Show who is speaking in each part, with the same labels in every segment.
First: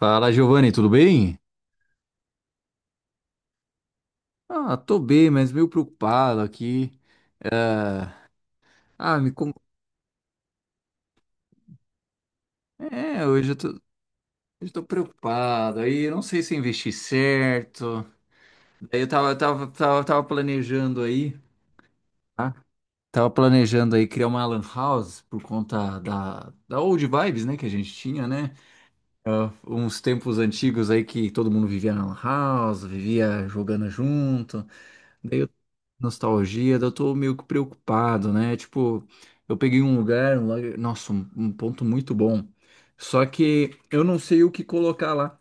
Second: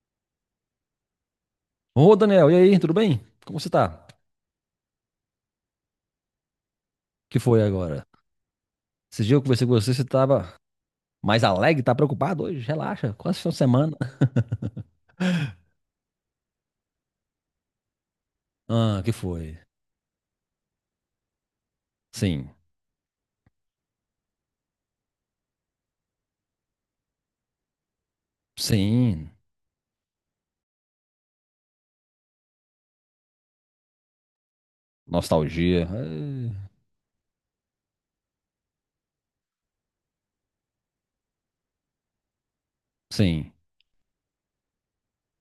Speaker 1: Fala, Giovanni, tudo bem?
Speaker 2: Ô, Daniel, e aí, tudo bem? Como você tá? O
Speaker 1: Ah, tô bem, mas meio preocupado aqui.
Speaker 2: que foi agora?
Speaker 1: Ah,
Speaker 2: Esse
Speaker 1: me
Speaker 2: dia eu
Speaker 1: com...
Speaker 2: conversei com você, você tava mais alegre, tá preocupado hoje? Relaxa,
Speaker 1: É,
Speaker 2: quase
Speaker 1: hoje
Speaker 2: final
Speaker 1: eu
Speaker 2: de
Speaker 1: tô, hoje
Speaker 2: semana.
Speaker 1: eu tô preocupado. Aí eu não sei se eu investi certo. Daí
Speaker 2: Ah,
Speaker 1: eu
Speaker 2: que
Speaker 1: tava,
Speaker 2: foi?
Speaker 1: tava, tava, tava planejando aí,
Speaker 2: Sim,
Speaker 1: tá? Tava planejando aí criar uma lan house por conta da old vibes, né, que a gente tinha, né?
Speaker 2: sim.
Speaker 1: Ah, uns tempos antigos aí que todo mundo vivia na lan house, vivia jogando junto. Daí
Speaker 2: Nostalgia.
Speaker 1: nostalgia, daí eu tô meio que preocupado, né? Tipo, eu peguei nossa, um ponto muito bom. Só
Speaker 2: Sim.
Speaker 1: que eu não sei o que colocar lá,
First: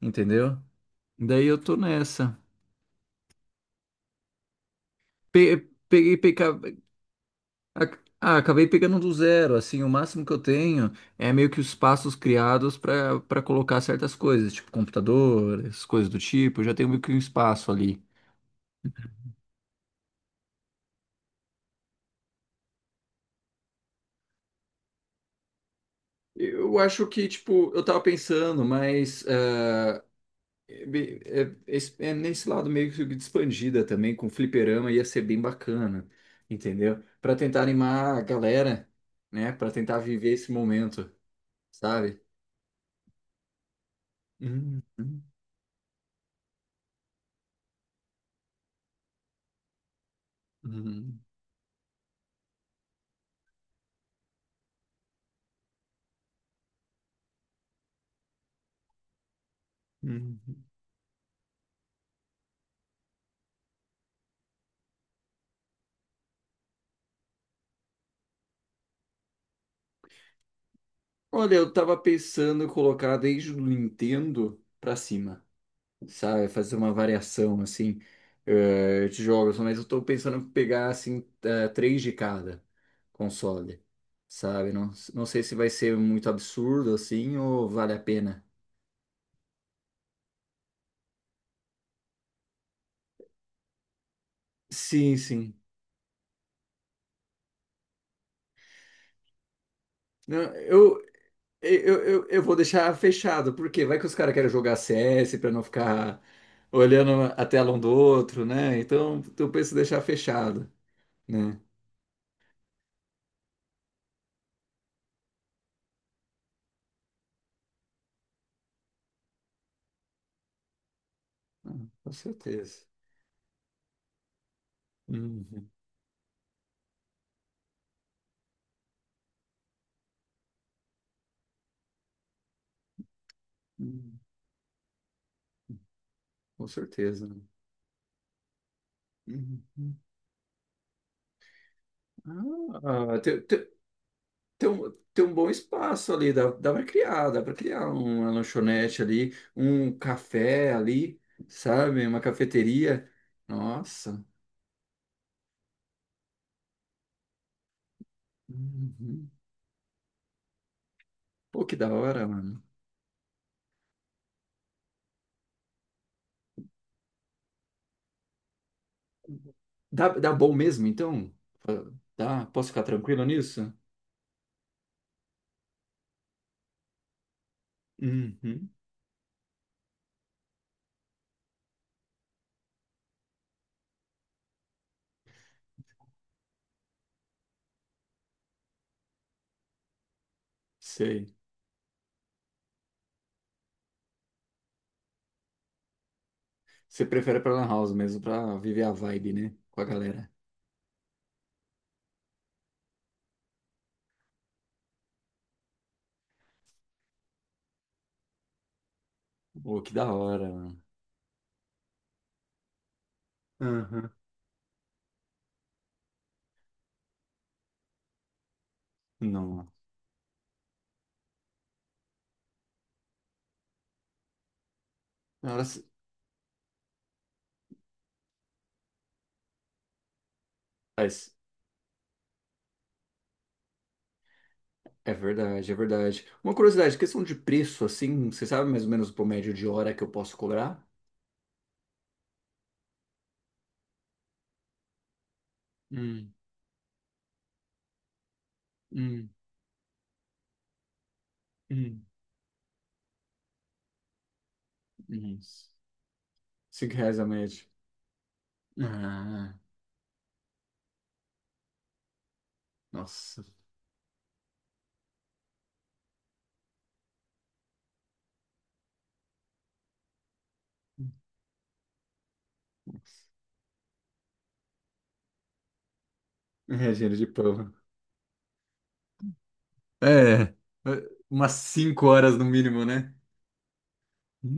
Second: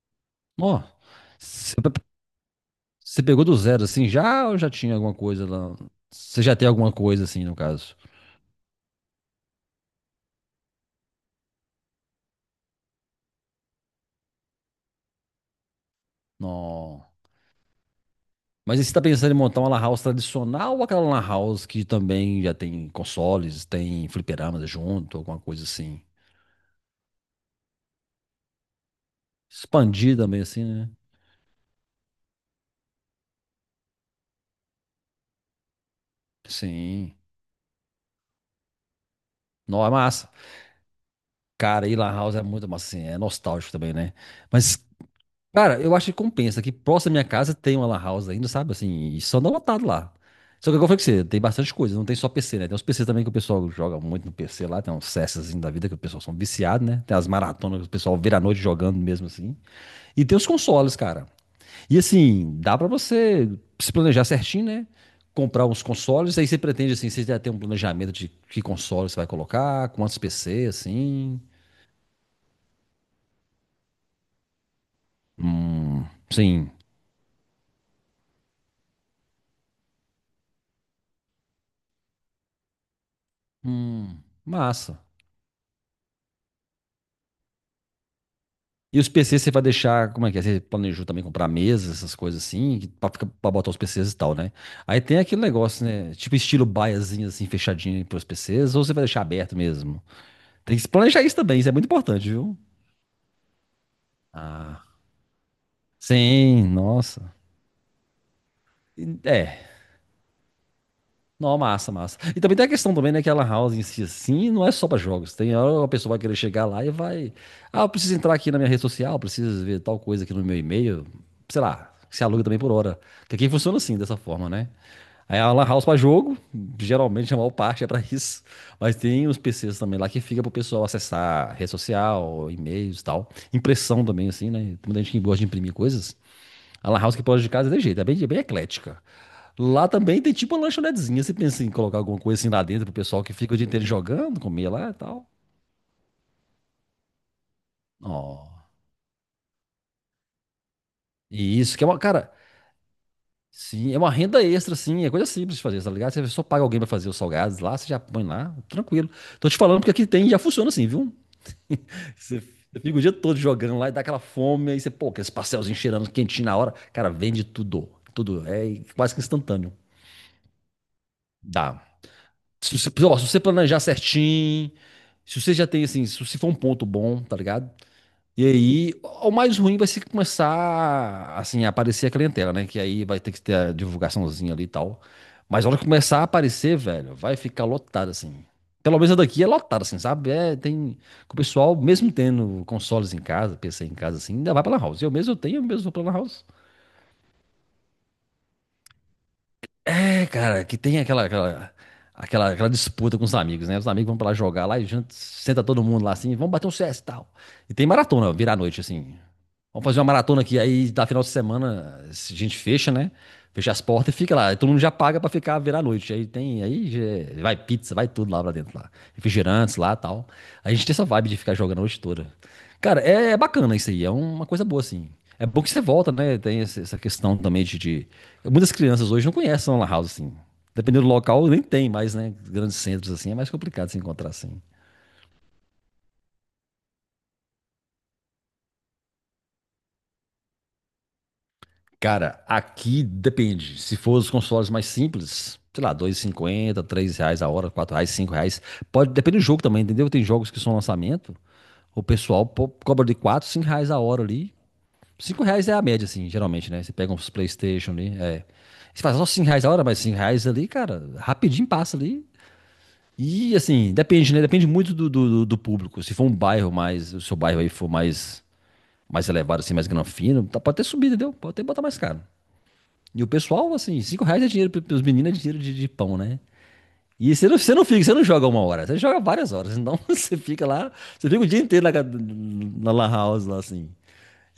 Speaker 1: entendeu?
Speaker 2: Ó,
Speaker 1: Daí eu
Speaker 2: você
Speaker 1: tô
Speaker 2: pe-
Speaker 1: nessa.
Speaker 2: você pegou do zero assim já ou já tinha alguma coisa
Speaker 1: Pe-
Speaker 2: lá?
Speaker 1: peguei,
Speaker 2: Você já
Speaker 1: peca-
Speaker 2: tem alguma coisa assim, no caso?
Speaker 1: ac- ah, Acabei pegando do zero, assim. O máximo que eu tenho é meio que os passos criados para colocar certas coisas, tipo computador, essas coisas do tipo. Eu já tenho meio
Speaker 2: Não.
Speaker 1: que um espaço ali.
Speaker 2: Mas e você tá pensando em montar uma lan house tradicional ou aquela lan house que também já tem consoles, tem fliperamas junto, alguma coisa assim?
Speaker 1: Eu acho que, tipo, eu tava pensando, mas...
Speaker 2: Expandir também, assim,
Speaker 1: É,
Speaker 2: né?
Speaker 1: bem- é- es- é nesse lado meio que de expandida também, com fliperama ia ser bem bacana, entendeu?
Speaker 2: Sim.
Speaker 1: Pra tentar animar a galera, né? Pra
Speaker 2: Não, é
Speaker 1: tentar
Speaker 2: massa.
Speaker 1: viver esse momento,
Speaker 2: Cara, e lan
Speaker 1: sabe?
Speaker 2: house é muito massa, assim, é nostálgico também, né? Mas,
Speaker 1: Uhum,
Speaker 2: cara, eu acho que compensa, que próximo da minha casa tem uma lan house ainda, sabe? Assim, e só não lotado lá. Só que, como eu falei com
Speaker 1: uhum,
Speaker 2: você, tem bastante coisa, não tem só PC, né? Tem uns PC também que o pessoal joga muito no PC lá, tem uns CS assim da vida que o pessoal são viciados, né? Tem as maratonas que o pessoal vira a noite jogando mesmo, assim. E tem os
Speaker 1: uhum.
Speaker 2: consoles, cara. E assim, dá pra você se planejar certinho, né? Comprar uns consoles, aí você pretende assim, você já tem um planejamento de que console você vai colocar, quantos PC, assim.
Speaker 1: Olha, eu tava pensando em colocar desde o Nintendo pra cima,
Speaker 2: Hum,
Speaker 1: sabe?
Speaker 2: sim.
Speaker 1: Fazer uma variação, assim, de jogos. Mas eu tô pensando em pegar, assim, três de cada console,
Speaker 2: Hum,
Speaker 1: sabe? Não,
Speaker 2: massa.
Speaker 1: não sei se vai ser muito absurdo, assim, ou vale a pena.
Speaker 2: E os PCs você vai deixar, como é que é? Você planejou também comprar mesas, essas coisas assim, que- pra, ficar- pra botar os PCs e tal, né? Aí
Speaker 1: Sim,
Speaker 2: tem aquele
Speaker 1: sim.
Speaker 2: negócio, né? Tipo estilo baiazinho, assim, fechadinho pros PCs, ou você vai deixar aberto mesmo?
Speaker 1: Não,
Speaker 2: Tem que se
Speaker 1: eu,
Speaker 2: planejar isso também, isso é muito
Speaker 1: eu, eu,
Speaker 2: importante,
Speaker 1: eu vou
Speaker 2: viu?
Speaker 1: deixar fechado, porque vai que os caras querem jogar
Speaker 2: Ah,
Speaker 1: CS pra não ficar
Speaker 2: sim,
Speaker 1: olhando
Speaker 2: nossa.
Speaker 1: a tela um do outro, né? Então, eu
Speaker 2: É,
Speaker 1: penso em deixar fechado,
Speaker 2: não,
Speaker 1: né?
Speaker 2: massa, massa. E também tem a questão também, né, que a Lan House em si, assim, não é só para jogos. Tem hora que a pessoa vai querer chegar lá e vai... Ah, eu preciso entrar aqui na minha rede social, preciso ver tal coisa aqui no meu e-mail. Sei
Speaker 1: Ah,
Speaker 2: lá,
Speaker 1: com
Speaker 2: se aluga também por
Speaker 1: certeza.
Speaker 2: hora. Que aqui funciona assim, dessa forma, né? Aí a Lan
Speaker 1: Uhum.
Speaker 2: House para jogo, geralmente a maior parte é para isso. Mas tem os PCs também lá que fica pro pessoal acessar rede social, e-mails e tal. Impressão
Speaker 1: Uhum.
Speaker 2: também, assim, né? Tem muita gente que gosta de imprimir coisas.
Speaker 1: Com
Speaker 2: A lan house que
Speaker 1: certeza, né?
Speaker 2: pode de casa é de jeito, é bem eclética. Lá
Speaker 1: Uhum.
Speaker 2: também tem tipo uma lanchonetezinha. Você pensa em colocar alguma coisa assim lá dentro pro
Speaker 1: Ah,
Speaker 2: pessoal que
Speaker 1: tem,
Speaker 2: fica o
Speaker 1: tem,
Speaker 2: dia inteiro jogando,
Speaker 1: tem
Speaker 2: comer lá
Speaker 1: um,
Speaker 2: e
Speaker 1: tem
Speaker 2: tal.
Speaker 1: um bom espaço ali. Dá para criar, uma
Speaker 2: Ó.
Speaker 1: lanchonete ali, um café ali,
Speaker 2: E isso que é uma,
Speaker 1: sabe? Uma
Speaker 2: cara,
Speaker 1: cafeteria.
Speaker 2: sim, é uma
Speaker 1: Nossa.
Speaker 2: renda extra, assim, é coisa simples de fazer, tá ligado? Você só paga alguém pra fazer os salgados lá, você já põe lá, tranquilo.
Speaker 1: Uhum.
Speaker 2: Tô te falando porque aqui tem, já funciona assim, viu?
Speaker 1: Pô, que da hora,
Speaker 2: Você
Speaker 1: mano.
Speaker 2: você fica o dia todo jogando lá e dá aquela fome, aí você, pô, aqueles pastelzinhos cheirando quentinho na hora. Cara, vende tudo, tudo. É quase que instantâneo.
Speaker 1: Dá bom mesmo, então?
Speaker 2: Dá.
Speaker 1: Fa- Dá? Posso
Speaker 2: Se
Speaker 1: ficar
Speaker 2: você, ó,
Speaker 1: tranquilo
Speaker 2: se você
Speaker 1: nisso?
Speaker 2: planejar certinho, se você já tem assim, se você for um ponto bom, tá ligado? E
Speaker 1: Uhum.
Speaker 2: aí, o mais ruim vai ser que começar assim, a aparecer a clientela, né? Que aí vai ter que ter a divulgaçãozinha ali e tal. Mas a hora que começar a aparecer, velho, vai ficar lotado assim. Pelo menos a daqui é lotada, assim, sabe? É, tem. O
Speaker 1: Sei.
Speaker 2: pessoal, mesmo tendo consoles em casa, PC em casa, assim, ainda vai pra Lan House. Eu mesmo eu tenho, eu mesmo vou pra Lan House.
Speaker 1: Você prefere pra Lan House mesmo, pra viver a vibe, né? Com a
Speaker 2: É,
Speaker 1: galera.
Speaker 2: cara, que tem aquela, aquela disputa com os amigos, né? Os amigos vão pra lá jogar lá e junto, senta todo mundo lá assim, vamos bater um CS e tal. E tem maratona, virar a noite, assim.
Speaker 1: Pô,
Speaker 2: Vamos
Speaker 1: que
Speaker 2: fazer uma
Speaker 1: da
Speaker 2: maratona
Speaker 1: hora,
Speaker 2: aqui,
Speaker 1: mano.
Speaker 2: aí da final de semana a gente fecha, né? Fecha as
Speaker 1: Uhum.
Speaker 2: portas e fica lá. E todo mundo já paga pra ficar virar a noite. Aí tem, é, vai pizza, vai tudo lá pra dentro lá.
Speaker 1: Não.
Speaker 2: Refrigerantes lá e tal. A gente tem essa vibe de ficar jogando a noite toda. Cara, é bacana isso aí, é uma coisa boa, assim. É bom que
Speaker 1: Nossa.
Speaker 2: você volta, né? Tem essa questão também Muitas crianças hoje não conhecem a lan house, assim. Dependendo do
Speaker 1: Mas
Speaker 2: local, nem tem mais, né? Grandes centros, assim, é mais complicado se encontrar, assim.
Speaker 1: é verdade, é verdade. Uma curiosidade, questão de preço, assim, você sabe mais ou menos o médio de hora que eu posso cobrar?
Speaker 2: Cara, aqui depende. Se for os consoles mais simples, sei lá, dois e
Speaker 1: Hum,
Speaker 2: cinquenta, três reais a hora, quatro reais, cinco reais. Pode,
Speaker 1: hum,
Speaker 2: depende do jogo também, entendeu? Tem jogos que são lançamento, o
Speaker 1: hum,
Speaker 2: pessoal cobra de quatro, cinco reais a hora ali.
Speaker 1: hum.
Speaker 2: Cinco reais é a média, assim, geralmente, né? Você
Speaker 1: Cinco
Speaker 2: pega
Speaker 1: reais a
Speaker 2: uns
Speaker 1: média.
Speaker 2: PlayStation ali, é. Você faz só 5
Speaker 1: Ah,
Speaker 2: reais a hora, mas 5 reais ali, cara, rapidinho passa ali.
Speaker 1: nossa.
Speaker 2: E, assim, depende, né? Depende muito do público. Se for um bairro mais, se o seu bairro aí for mais, mais elevado, assim, mais granfino, tá, pode ter subido, entendeu? Pode até botar mais caro. E o
Speaker 1: Nossa.
Speaker 2: pessoal, assim, 5 reais é dinheiro, pros meninos é dinheiro de pão, né?
Speaker 1: É, dinheiro de
Speaker 2: E você
Speaker 1: pão.
Speaker 2: não fica, você não joga uma hora, você joga várias horas. Então você
Speaker 1: É,
Speaker 2: fica lá, você fica o
Speaker 1: umas
Speaker 2: dia inteiro na, ca-
Speaker 1: 5 horas no mínimo,
Speaker 2: na Lan
Speaker 1: né?
Speaker 2: House lá assim.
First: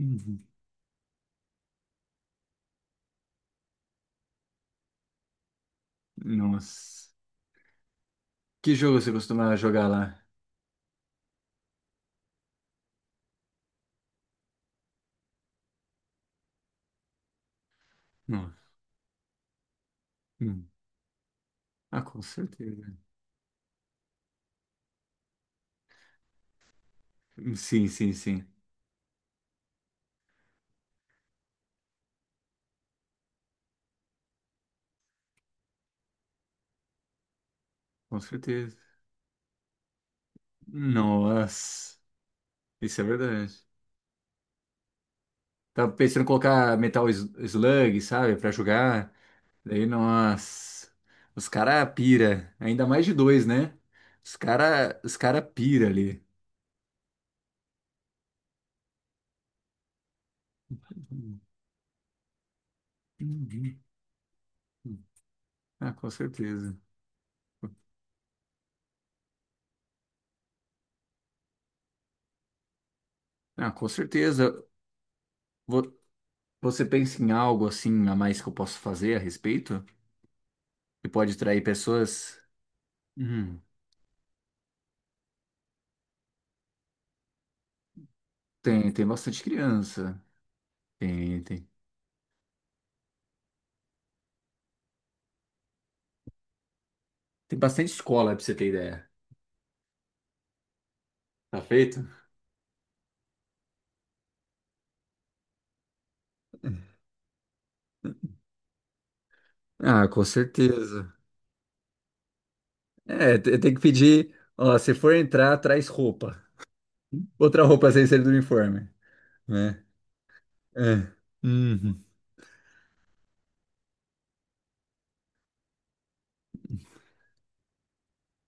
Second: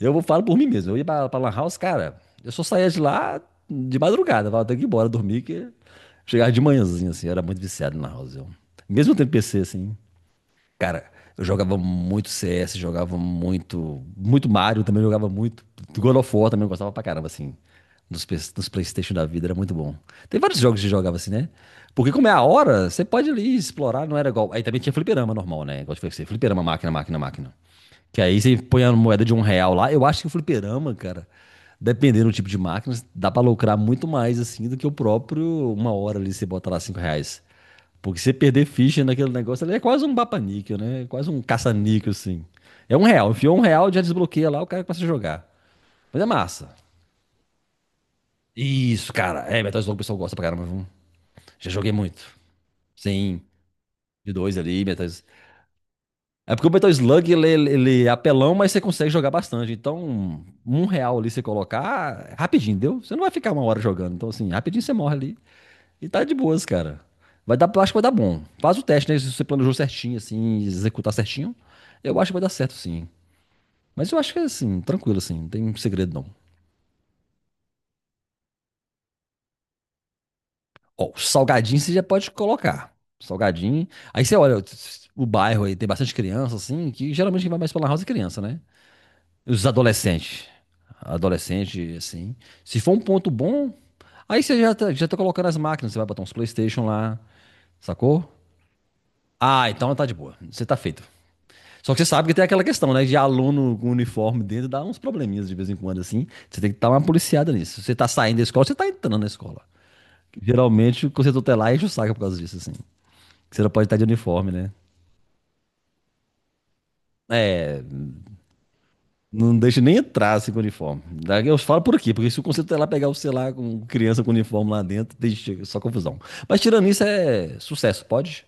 Speaker 2: Eu vou- falo por mim mesmo, eu ia pra, Lan House, cara, eu só saía de lá de madrugada, eu falava, tenho que ir embora dormir, que chegava de manhãzinha
Speaker 1: Nossa.
Speaker 2: assim, eu era muito viciado na Lan House. Eu.
Speaker 1: Que jogo você
Speaker 2: Mesmo tendo
Speaker 1: costumava
Speaker 2: PC
Speaker 1: jogar
Speaker 2: assim.
Speaker 1: lá?
Speaker 2: Cara, eu jogava muito CS, jogava muito. Muito Mario também jogava muito. God of War também eu gostava pra caramba, assim. Nos, P-
Speaker 1: Não.
Speaker 2: nos PlayStation da vida, era muito bom. Tem vários
Speaker 1: Hum.
Speaker 2: jogos que jogava assim, né?
Speaker 1: Ah,
Speaker 2: Porque
Speaker 1: com
Speaker 2: como é a hora,
Speaker 1: certeza.
Speaker 2: você pode ali explorar, não era igual. Aí também tinha fliperama normal, né? Igual eu te falei pra você, fliperama, máquina, máquina, máquina.
Speaker 1: Sim, sim,
Speaker 2: Que aí
Speaker 1: sim.
Speaker 2: você põe a moeda de um real lá. Eu acho que o fliperama, cara, dependendo do tipo de máquina, dá pra lucrar muito mais assim do que o próprio uma hora ali você bota lá cinco reais. Porque
Speaker 1: Com
Speaker 2: se você perder
Speaker 1: certeza.
Speaker 2: ficha naquele negócio, ele é quase um bapa-níquel, né? É quase um
Speaker 1: Nossa.
Speaker 2: caça-níquel, assim. É
Speaker 1: Isso é
Speaker 2: um real. Enfiou um
Speaker 1: verdade.
Speaker 2: real, já desbloqueia lá, o cara começa a jogar.
Speaker 1: Tava
Speaker 2: Mas
Speaker 1: pensando
Speaker 2: é
Speaker 1: em
Speaker 2: massa.
Speaker 1: colocar Metal Slug, sabe? Pra jogar.
Speaker 2: Isso, cara. É, Metal
Speaker 1: Daí,
Speaker 2: Slug o pessoal gosta pra caramba, viu?
Speaker 1: nossa. Os
Speaker 2: Já
Speaker 1: cara
Speaker 2: joguei muito.
Speaker 1: pira. Ainda mais de
Speaker 2: Sim,
Speaker 1: dois, né?
Speaker 2: de dois ali, Metal
Speaker 1: Os
Speaker 2: Slug.
Speaker 1: cara pira ali.
Speaker 2: É porque o Metal Slug, ele é apelão, mas você consegue jogar bastante. Então, um real ali você colocar, ah, rapidinho, deu? Você não vai ficar uma hora jogando. Então, assim, rapidinho você morre ali.
Speaker 1: Ah,
Speaker 2: E
Speaker 1: com
Speaker 2: tá de boas,
Speaker 1: certeza.
Speaker 2: cara. Vai dar, acho que vai dar bom. Faz o teste, né? Se você planejou certinho, assim, executar certinho, eu acho que vai dar certo, sim.
Speaker 1: Ah, com
Speaker 2: Mas eu acho que, é,
Speaker 1: certeza.
Speaker 2: assim, tranquilo, assim, não tem
Speaker 1: Vo-
Speaker 2: segredo, não.
Speaker 1: Você pensa em algo assim a mais que eu posso fazer a respeito? Que
Speaker 2: Ó, o
Speaker 1: pode atrair
Speaker 2: salgadinho você já pode
Speaker 1: pessoas?
Speaker 2: colocar.
Speaker 1: Hum.
Speaker 2: Salgadinho. Aí você olha, o bairro aí tem bastante criança, assim, que geralmente quem vai mais pela house é criança, né?
Speaker 1: Tem, tem bastante
Speaker 2: Os
Speaker 1: criança.
Speaker 2: adolescentes.
Speaker 1: Tem, tem.
Speaker 2: Adolescente, assim. Se for um ponto bom, aí você já tá colocando as máquinas, você vai botar uns PlayStation lá,
Speaker 1: Tem bastante
Speaker 2: sacou?
Speaker 1: escola, pra você ter ideia.
Speaker 2: Ah, então tá de boa. Você tá feito.
Speaker 1: Tá
Speaker 2: Só que
Speaker 1: feito?
Speaker 2: você sabe que tem aquela questão, né? De aluno com uniforme dentro dá uns probleminhas de vez em quando, assim. Você tem que estar uma policiada nisso. Se você tá saindo da escola, você tá entrando na escola.
Speaker 1: Ah, com
Speaker 2: Geralmente, o
Speaker 1: certeza.
Speaker 2: conselho tutelar enche o saco por causa disso, assim.
Speaker 1: É,
Speaker 2: Você não
Speaker 1: tem que
Speaker 2: pode estar de
Speaker 1: pedir,
Speaker 2: uniforme, né?
Speaker 1: ó, se for entrar, traz roupa. Outra
Speaker 2: É,
Speaker 1: roupa sem ser do uniforme,
Speaker 2: não deixa
Speaker 1: né?
Speaker 2: nem entrar assim com uniforme.
Speaker 1: É.
Speaker 2: Eu falo por
Speaker 1: Uhum.
Speaker 2: aqui, porque se o conselho tutelar pegar o celular com criança com uniforme lá dentro, deixa só confusão. Mas tirando isso, é sucesso. Pode?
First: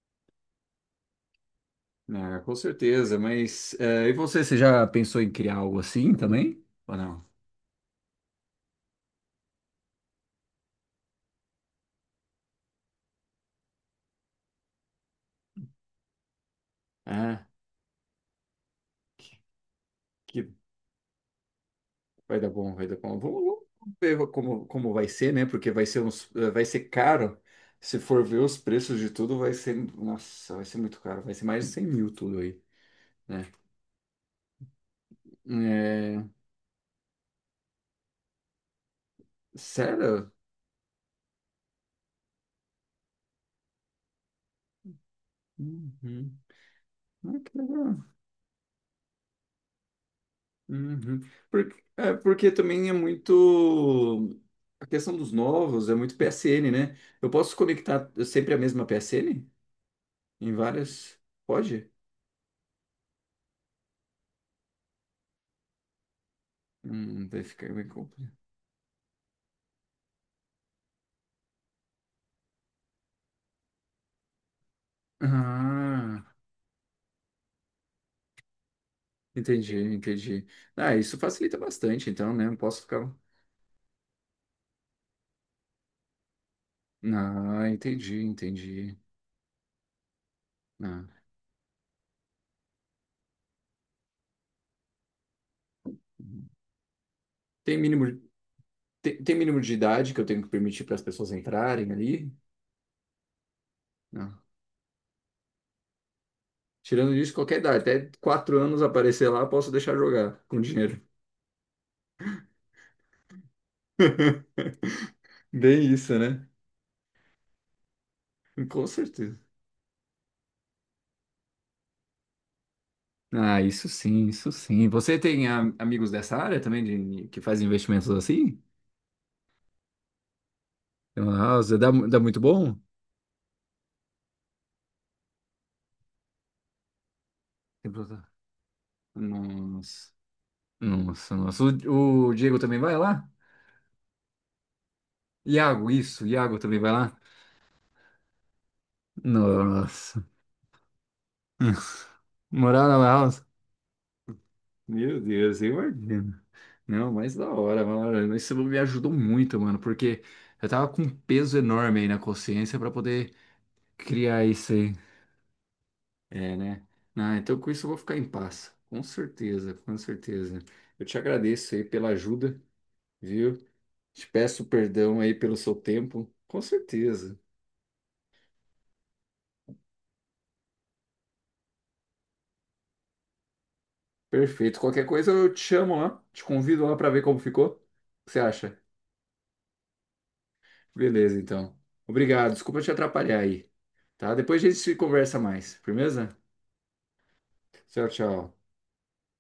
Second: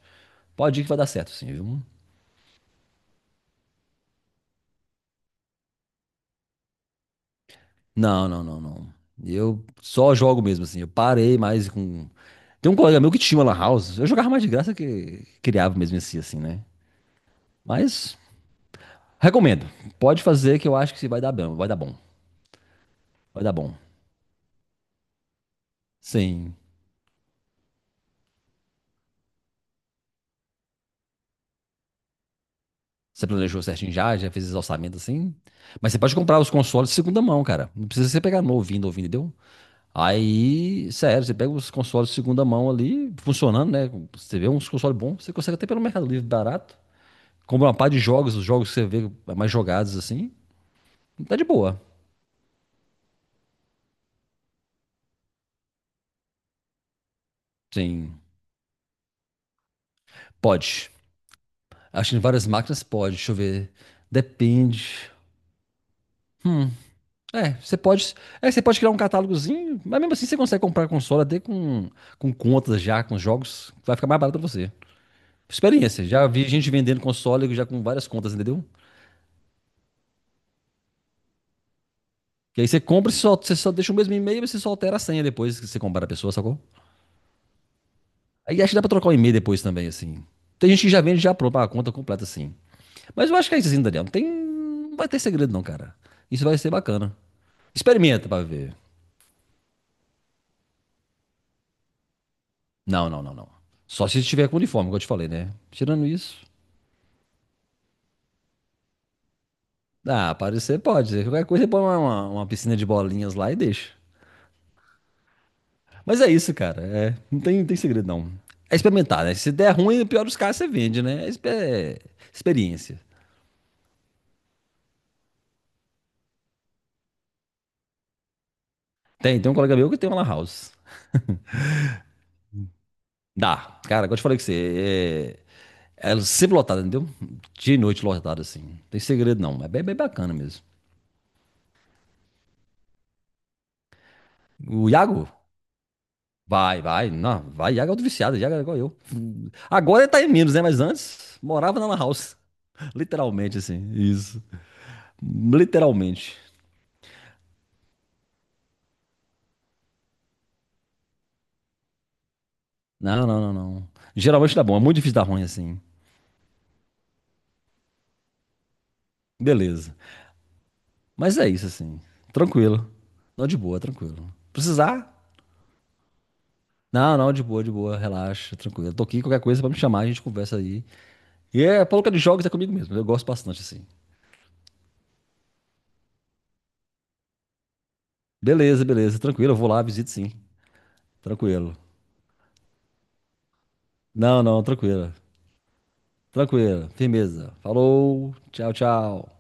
Speaker 2: Pode ir que vai dar certo, sim, viu?
Speaker 1: Ah, com certeza, mas e você já pensou em criar algo assim também? Ou não?
Speaker 2: Não, não, não, não. Eu só jogo mesmo, assim. Eu parei mais com. Tem um colega meu que tinha uma lan house. Eu jogava mais de graça que criava mesmo em si, assim, né?
Speaker 1: Ah,
Speaker 2: Mas recomendo. Pode
Speaker 1: que
Speaker 2: fazer que eu acho que vai dar bom. Vai dar bom.
Speaker 1: vai dar bom, vai dar bom.
Speaker 2: Vai
Speaker 1: Vamos,
Speaker 2: dar bom.
Speaker 1: vamos ver como, como vai ser, né? Porque vai ser
Speaker 2: Sim.
Speaker 1: vai ser caro. Se for ver os preços de tudo, vai ser, nossa, vai ser muito caro. Vai ser mais de 100 mil tudo aí,
Speaker 2: Você
Speaker 1: né?
Speaker 2: planejou certinho já? Já fez os orçamentos assim? Mas você pode
Speaker 1: É,
Speaker 2: comprar os consoles de segunda mão, cara. Não precisa você pegar novinho, novinho, entendeu?
Speaker 1: sério?
Speaker 2: Aí, sério, você pega os consoles de segunda mão ali, funcionando, né? Você vê uns consoles bons, você consegue até pelo Mercado Livre
Speaker 1: Uhum.
Speaker 2: barato.
Speaker 1: Ah, que
Speaker 2: Compra uma par de
Speaker 1: legal.
Speaker 2: jogos, os jogos que você vê mais jogados assim.
Speaker 1: Uhum.
Speaker 2: Tá de boa.
Speaker 1: Porque, é, porque também é muito. A questão dos novos é muito PSN, né? Eu posso conectar
Speaker 2: Sim.
Speaker 1: sempre a mesma PSN? Em
Speaker 2: Pode.
Speaker 1: várias? Pode?
Speaker 2: Acho que em várias máquinas pode. Deixa eu ver. Depende.
Speaker 1: Daí
Speaker 2: É,
Speaker 1: fica
Speaker 2: você
Speaker 1: bem
Speaker 2: pode.
Speaker 1: complicado.
Speaker 2: É, você pode criar um catálogozinho, mas mesmo assim você consegue comprar console até com contas já, com jogos. Vai ficar mais barato pra você. Experiência.
Speaker 1: Ah,
Speaker 2: Já vi gente vendendo console já com várias contas, entendeu?
Speaker 1: entendi, entendi. Ah, isso facilita bastante, então, né? Eu
Speaker 2: Que aí você
Speaker 1: posso
Speaker 2: compra,
Speaker 1: ficar.
Speaker 2: você só deixa o mesmo e-mail e você só altera a senha depois que você comprar a pessoa, sacou?
Speaker 1: Ah, entendi,
Speaker 2: Aí acho que dá pra
Speaker 1: entendi.
Speaker 2: trocar o e-mail depois também, assim. Tem gente que já
Speaker 1: Ah.
Speaker 2: vende já pronto a conta completa, assim. Mas eu acho que é isso assim, Daniel. Não tem... não vai ter segredo, não, cara. Isso vai ser bacana.
Speaker 1: Tem mínimo,
Speaker 2: Experimenta pra ver.
Speaker 1: tem mínimo de idade que eu tenho que permitir para as pessoas entrarem ali?
Speaker 2: Não, não, não, não. Só se
Speaker 1: Não.
Speaker 2: estiver com uniforme, como eu te falei, né? Tirando isso.
Speaker 1: Tirando isso, qualquer idade, até 4 anos aparecer lá, posso deixar
Speaker 2: Ah,
Speaker 1: jogar com
Speaker 2: parecer
Speaker 1: dinheiro.
Speaker 2: pode, né? Qualquer coisa, você põe uma piscina de bolinhas lá e deixa.
Speaker 1: Bem isso,
Speaker 2: Mas é
Speaker 1: né?
Speaker 2: isso, cara. É, não tem segredo, não. É
Speaker 1: Com
Speaker 2: experimentar, né?
Speaker 1: certeza.
Speaker 2: Se der ruim, no pior dos casos, você vende, né? É experiência.
Speaker 1: Ah, isso sim, isso sim. Você tem amigos dessa área também que fazem investimentos assim?
Speaker 2: Tem um colega meu que tem uma lan house.
Speaker 1: Nossa, dá, dá muito bom?
Speaker 2: Dá. Cara, como eu te falei que você... É sempre lotada, entendeu? Dia e
Speaker 1: Tem
Speaker 2: noite
Speaker 1: plata-.
Speaker 2: lotada, assim. Não tem segredo, não. É bem, bem
Speaker 1: Nossa,
Speaker 2: bacana mesmo.
Speaker 1: nossa, nossa. O Diego também vai lá?
Speaker 2: O Iago?
Speaker 1: Iago, isso, o Iago também
Speaker 2: Vai,
Speaker 1: vai
Speaker 2: vai.
Speaker 1: lá?
Speaker 2: Não, vai. Iago é outro viciado. Iago é igual eu. Agora ele
Speaker 1: Nossa.
Speaker 2: tá em menos, né? Mas antes morava na Lan House.
Speaker 1: Morar na house.
Speaker 2: Literalmente, assim. Isso.
Speaker 1: Meu Deus, eu
Speaker 2: Literalmente.
Speaker 1: imagino. Não, mas da hora, mano. Isso me ajudou muito, mano, porque eu tava com um peso enorme aí na consciência pra
Speaker 2: Não,
Speaker 1: poder
Speaker 2: não, não, não.
Speaker 1: criar
Speaker 2: Geralmente dá
Speaker 1: isso
Speaker 2: bom. É
Speaker 1: aí.
Speaker 2: muito difícil dar ruim, assim.
Speaker 1: É, né? Ah, então com isso eu vou ficar em paz. Com certeza,
Speaker 2: Beleza.
Speaker 1: com certeza. Eu te
Speaker 2: Mas é isso,
Speaker 1: agradeço aí
Speaker 2: assim.
Speaker 1: pela ajuda,
Speaker 2: Tranquilo. Não, de
Speaker 1: viu?
Speaker 2: boa,
Speaker 1: Te
Speaker 2: tranquilo.
Speaker 1: peço
Speaker 2: Precisar?
Speaker 1: perdão aí pelo seu tempo. Com
Speaker 2: Não, não,
Speaker 1: certeza.
Speaker 2: de boa, de boa. Relaxa, tranquilo. Tô aqui, qualquer coisa pra me chamar, a gente conversa aí. E é, pouca de jogos é comigo mesmo. Eu gosto bastante, assim.
Speaker 1: Perfeito. Qualquer coisa eu te chamo lá, te convido lá para ver como ficou. O que você acha?
Speaker 2: Beleza, beleza. Tranquilo. Eu vou lá, visito sim.
Speaker 1: Beleza, então.
Speaker 2: Tranquilo.
Speaker 1: Obrigado. Desculpa te atrapalhar aí, tá?
Speaker 2: Não,
Speaker 1: Depois
Speaker 2: não,
Speaker 1: a gente se
Speaker 2: tranquilo.
Speaker 1: conversa mais. Firmeza?
Speaker 2: Tranquilo, firmeza.
Speaker 1: Tchau,
Speaker 2: Falou,
Speaker 1: tchau.
Speaker 2: tchau, tchau.